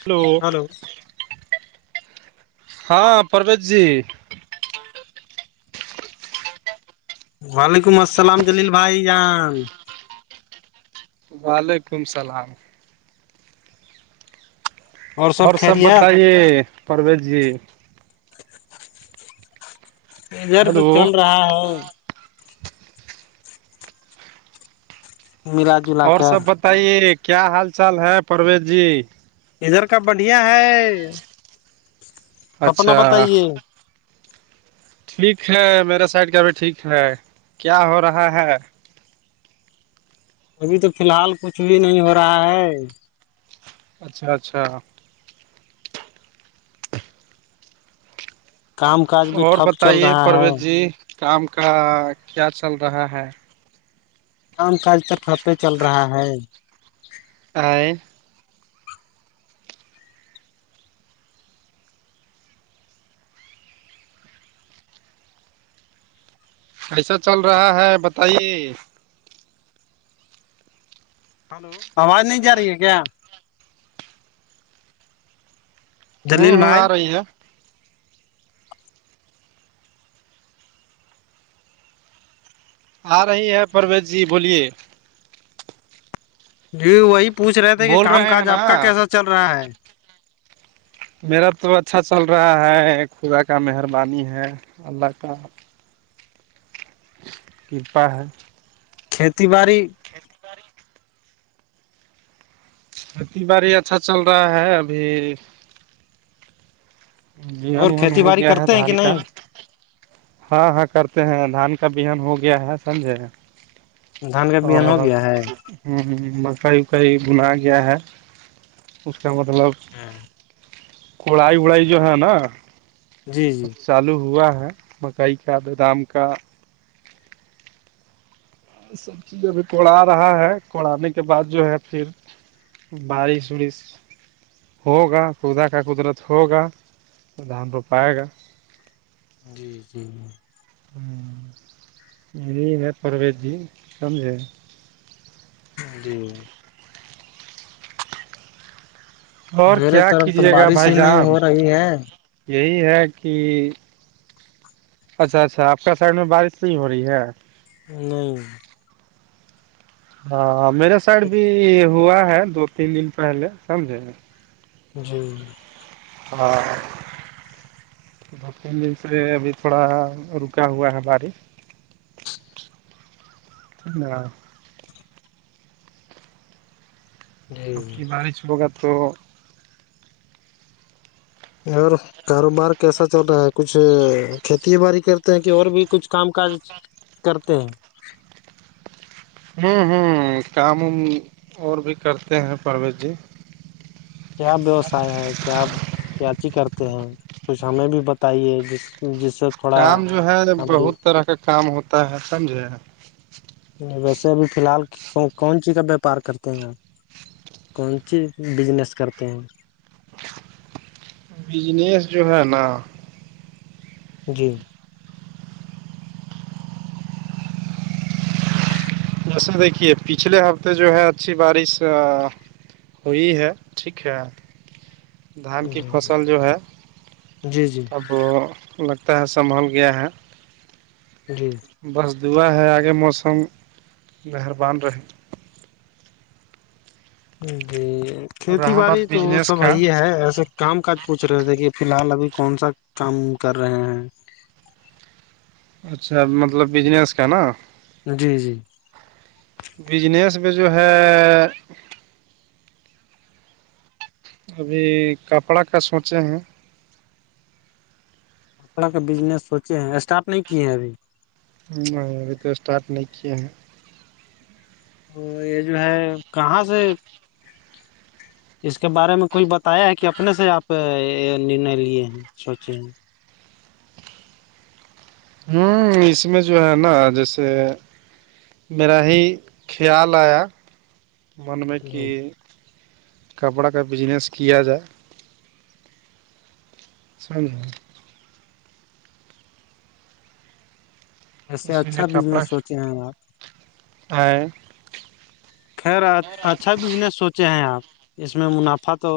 hello hello ہاں پروت جی وعلیکم السلام جلیل بھائی جان وعلیکم السلام اور سب بتائیے پرویز جی ادھر ہلو کچ چل رہا ہے مراج اور سب بتائیے کیا حال چال ہے پرویز جی ادھر کا بڑھیا ہے سپنا اچھا بتائیے ٹھیک ہے میرے سائڈ کیا ابھی ٹھیک ہے کیا ہو رہا ہے ابھی تو فی الحال کچھ بھی نہیں ہو رہا ہے اچھا اچھا کام کاج بھی اور ٹھپ چل بتائیے رہا ہے پرویز جی کام کا کیا چل رہا ہے کام کل تور پپے چل رہا ہے آ ایسا چل رہا ہے بتائیے ہلو آواز نہیں جا رہی ہے کیا ہوں جلیل ہوں آ بھائی رہی ہے آ رہی ہے پرویز جی بولیے جی وہی پوچھ رہے تھے کہ بول کام رہے ہیں کاج آپ کا نا کیسا چل رہا ہے میرا تو اچھا چل رہا ہے خدا کا مہربانی ہے اللہ کا کرپا ہے کھیتی باڑی کھیتی باڑی کھیتی باڑی اچھا چل رہا ہے ابھی بیہن اور وہن کھیتی ہو باڑی گیا ہے کرتے ہیں کہ دھان کا نہیں ہاں ہاں کرتے ہیں دھان کا بہن ہو گیا ہے سمجے دھان کا بہن اورو ہو ہوں گیا ہے ہ مرکائی وکائی بنا گیا ہے اس کا مطلب ہاں کڑائی وڑائی جو ہے نا جی جی چالو ہوا ہے مکئی کا بادام کا سب چیز ابھی کوڑا رہا ہے کوڑانے کے بعد جو ہے پھر بڑی ڑس ہوگا خدا کا قدرت ہوگا تو دھان ر پائے گا جی جی ج ہوں یہی ہے پرویز جی سمجھے ای اور میرے کیا طرف تو کیجیے گا بارش بھائی ہی نہیں صاحب ہو رہی ہے یہی ہے کہ اچھا اچھا آپ کا سائڈ میں بارش سی ہو رہی ہے نو ہاں میرے سائڈ بھی ہوا ہے دو تین دن پہلے سمجھے گ جی ہ دن دن سے ابھی تھوڑا رکا ہوا ہے باری نہ اب جی کہ بارش ہوگا تو اور کاروبار کیسا چل رہا ہے کچھ کھیتی باڑی کرتے ہیں کہ اور بھی کچھ کام کاج کرتے ہیں ہوں ہوں کام وم اور بھی کرتے ہیں پرمیش جی کیا ووسائے ہے کیا کیاچی کرتے ہیں کچھ ہمیں بھی بتائیے جس جس تھوڑا کام جو ہے ہم بھی بہت طرح کا کام ہوتا ہے سمجھے ویسے ابھی فی الحال کون سیز کا ویاپار کرتے ہیں آپ کون سی بزنس کرتے ہیں بجنیس جو ہے نا جی اصل دیکھیے پچھلے ہفتے جو ہے اچھی بارش وہی ہے ٹھیک ہے دھان کی جی فصل جو ہے جی جی اب لگتا ہے سنبھل گیا ہے جی بس دعا ہے آگے موسم مہربان رہے جی اور کھیتی رہا باڑی بات تو بجنس سب کا وہی ہے ایسے کام کاج پوچھ رہے تھے کہ فی الحال ابھی کون سا کام کر رہے ہیں اچھا مطلب بجنس کا نا جی جی بجنس میں جو ہے ہ ابھی کپڑا کا سوچے ہیں طڑح کے بزنس سوچے ہیں اسٹارٹ نہیں کیے ہیں ابھی نہیں ابھی تو اسٹارٹ نہیں کیے ہیں تو یہ جو ہے کہاں سے اس کے بارے میں کوئی بتایا ہے کہ اپنے سے آپ نرنے لیے ہیں سوچے ہوں اس میں جو ہے نا جیسے میرا ہی خیال آیا من میں کہ جی کپڑا کا بجنس کیا جائے س ایسے اچھا بزنس سوچے ہیں آپ ہ خیر اچھا بزنس سوچے ہیں آپ اس میں منافع تو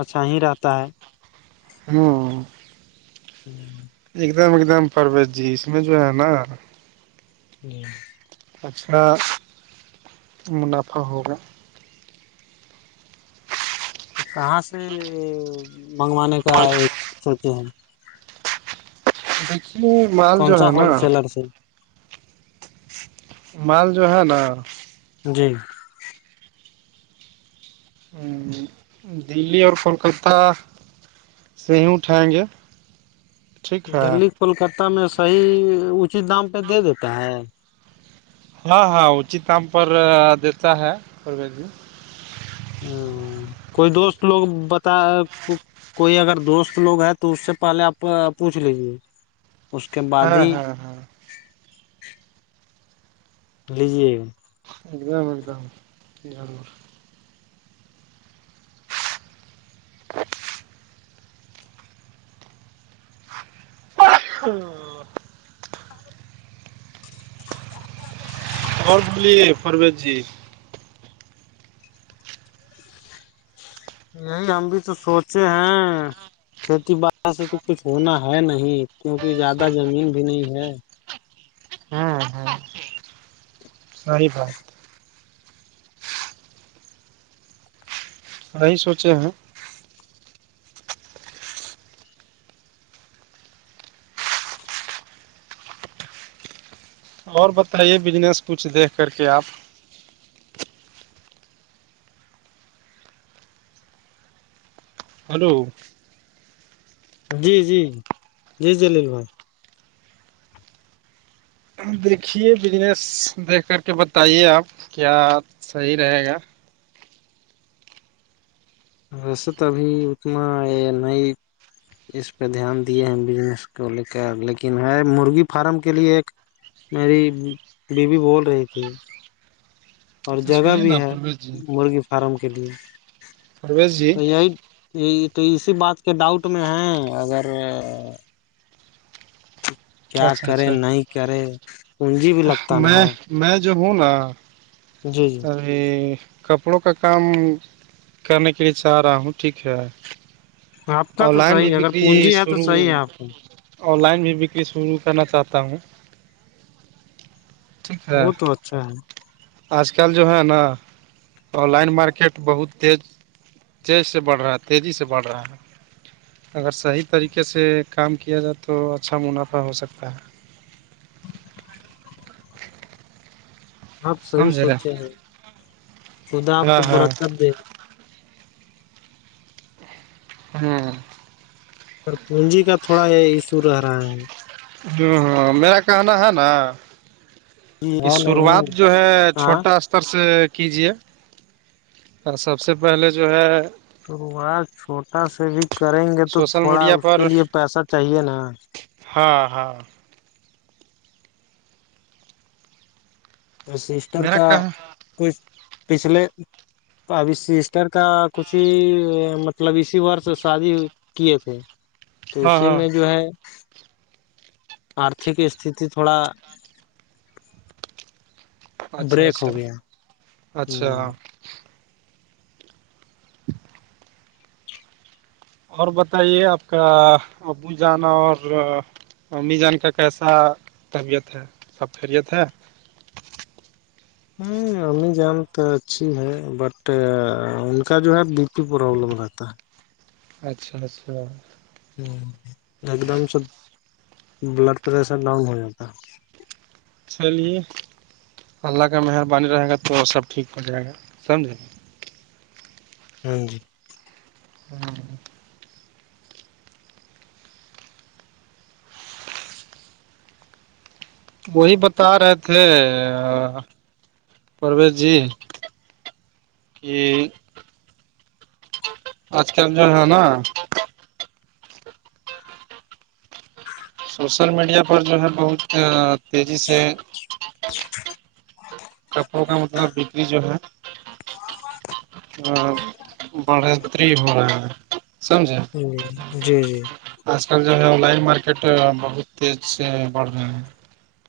اچھا ہی رہتا ہے ہاں ہوں ایک دم ایک دم پرویز جی اس میں جو ہے نا جی اچھا منافع ہوگا کہاں سے منگوانے کا ایک سوچے ہم دیکھیے مال کون جو سا ہے نا ہول سیلر سے مال جو ہے نا جی دللی اور کولکتہ س ہ اٹھائیں گے ٹھیک ہے دلی پلکتہ میں صحیح اونچی دام پہ دے دیتا ہے ہاں ہاں اچت کاام پر دیتا ہے پر بھی ہ کوئی دوست لوگ بتا کوئی اگر دوست لوگ ہے تو اس سے پہلے آپ پوچھ لیجیے اس کے بعد ہاں ہی ہاں ہاں لیجیے گا ایک دم ایک دم جانور ہوں اور بلیے پروز جی یہی ہم بھی تو سوچے ہیں کھیتی باڑی سے تو کچھ ہونا ہے نہیں کیوںکہ زیادہ زمین بھی نہیں ہے ہاں ہاں صی بات وہی سوچے ہیں اور بتائیے بجنس کچھ دیکھ کر کے آپ ہلو جی جی جی دلیل بھائی دیکھیے بجنس دیکھ کر کے بتائیے آپ کیا صحیح رہے گا ویسے تو ابھی اتنا ہے نہیں اس پہ دھیان دیے ہیں بجنس کو لے کر لیکن ہے مرغی فارم کے لیے ایک میری بیوی بول رہی تھی اور اچھا جگہ سنیے بھی نا ہے پرویز جی مرغی فارم کے لیے پرویز جی تو یہی یہ تو اسی بات کے ڈاؤٹ میں ہے اگر کیا اچھا کرے اچھا نہیں کرے سجی بھی لگتا نا میں ہے میں جو ہوں نا جی جی ارے کپڑوں کا کام کرنے کے لیے چاہ رہا ہوں ٹھیک ہے آپ کا آن تو لائن صحیح بھی ہے اگر بکری پونجی ہے تو شروع صحیح ہے آپ کو آن لائن بھی بکری شروع کرنا چاہتا ہوں ٹھیک ہے وہ تو اچھا ہے آج کل جو ہے نا آن لائن مارکیٹ بہت تیز چیز سے بڑھ رہا ہے تیزی سے بڑھ رہا ہے اگر صحیح طریقے سے کام کیا جائے تو اچھا منافع ہو سکتا ہے آپ صحیح سمجھ رہے سوچے ہیں خدا آپ ہاں کو ہاں برکت دے ہاں س پونجی کا تھوڑا یہ ایشو رہا ہے ہاں ہاں میرا کہنا ہے نا کہ ہے شروعات نہیں جو ہے ہاں چھوٹا ار سے کیجیے اور سب سے پہلے جو ہے شروات چھوٹا سا بھی کریں گے تو سوشل تھوڑا میڈیا اس کے پر لیے پیسہ چاہیے نا ہاں ہاں سسٹر میرا کا کہ ہاں کچھ پچھلے تو ابھی سسٹر کا کچھ ہی مطلب اسی وورس شادی کی تھ تو اسی ہاں میں جو ہے آرتھک استتی تھوڑا اچھا بریک ہو اچھا گیا ہوں اچھا اور بتائیے آپ کا ابو جانا اور امی جان کا کیسا طربیعت ہے سب خیریت ہے ہ امی جان تو اچھی ہے بٹ ان کا جو ہے بی پی پرابلم رہتا ہے اچھا اچھا ہ ایک دم سے بلڈ پریشر ڈاؤن ہو جاتا ہے چلیے اللہ کا مہربانی رہے گا تو سب ٹھیک ہو جائے گا سمجھیں گے ہاں جی ہاں وہی بتا رہے تھے پرویز جی کہ آج کل جو ہے نا سوشل میڈیا پر جو ہے بہت تیزی سے ج ہ تو کپڑوں کا مطلب بکری جو ہے ہ بڑتری ہو رہ ہے سمجھے جیی جی جی آج کل جو ہے آن لائن مارکیٹ بہت تیز سے بڑھ رہے ہیں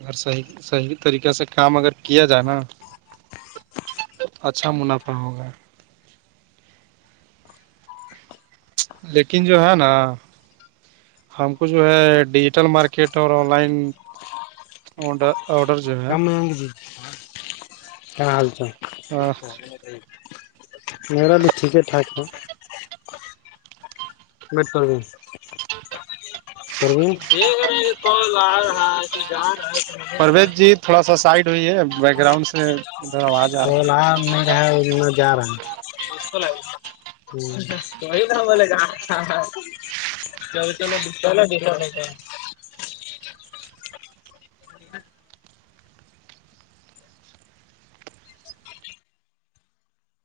اور صحیح صحیح طریقے سے کام اگر کیا جائے نا اچھا منافع ہوگا لیکن جو ہے نا ہم کو جو ہے ڈیجیٹل مارکیٹ اور آن لائن آرڈر چاہ کمگ جی کیا حال چ میر بھی ٹھیک ہے ٹھاک ہے بیٹ پر پر تو جا رہا ہے توجے میں پرویز جی تھوڑا سا سائڈ ہوئی ہے بیک گراؤنڈ سے ادھر آواز آ رہا ہے میں جا رہا ہے توئی تھام بولے گ ن تو میں دتا ن دسانے کہ اور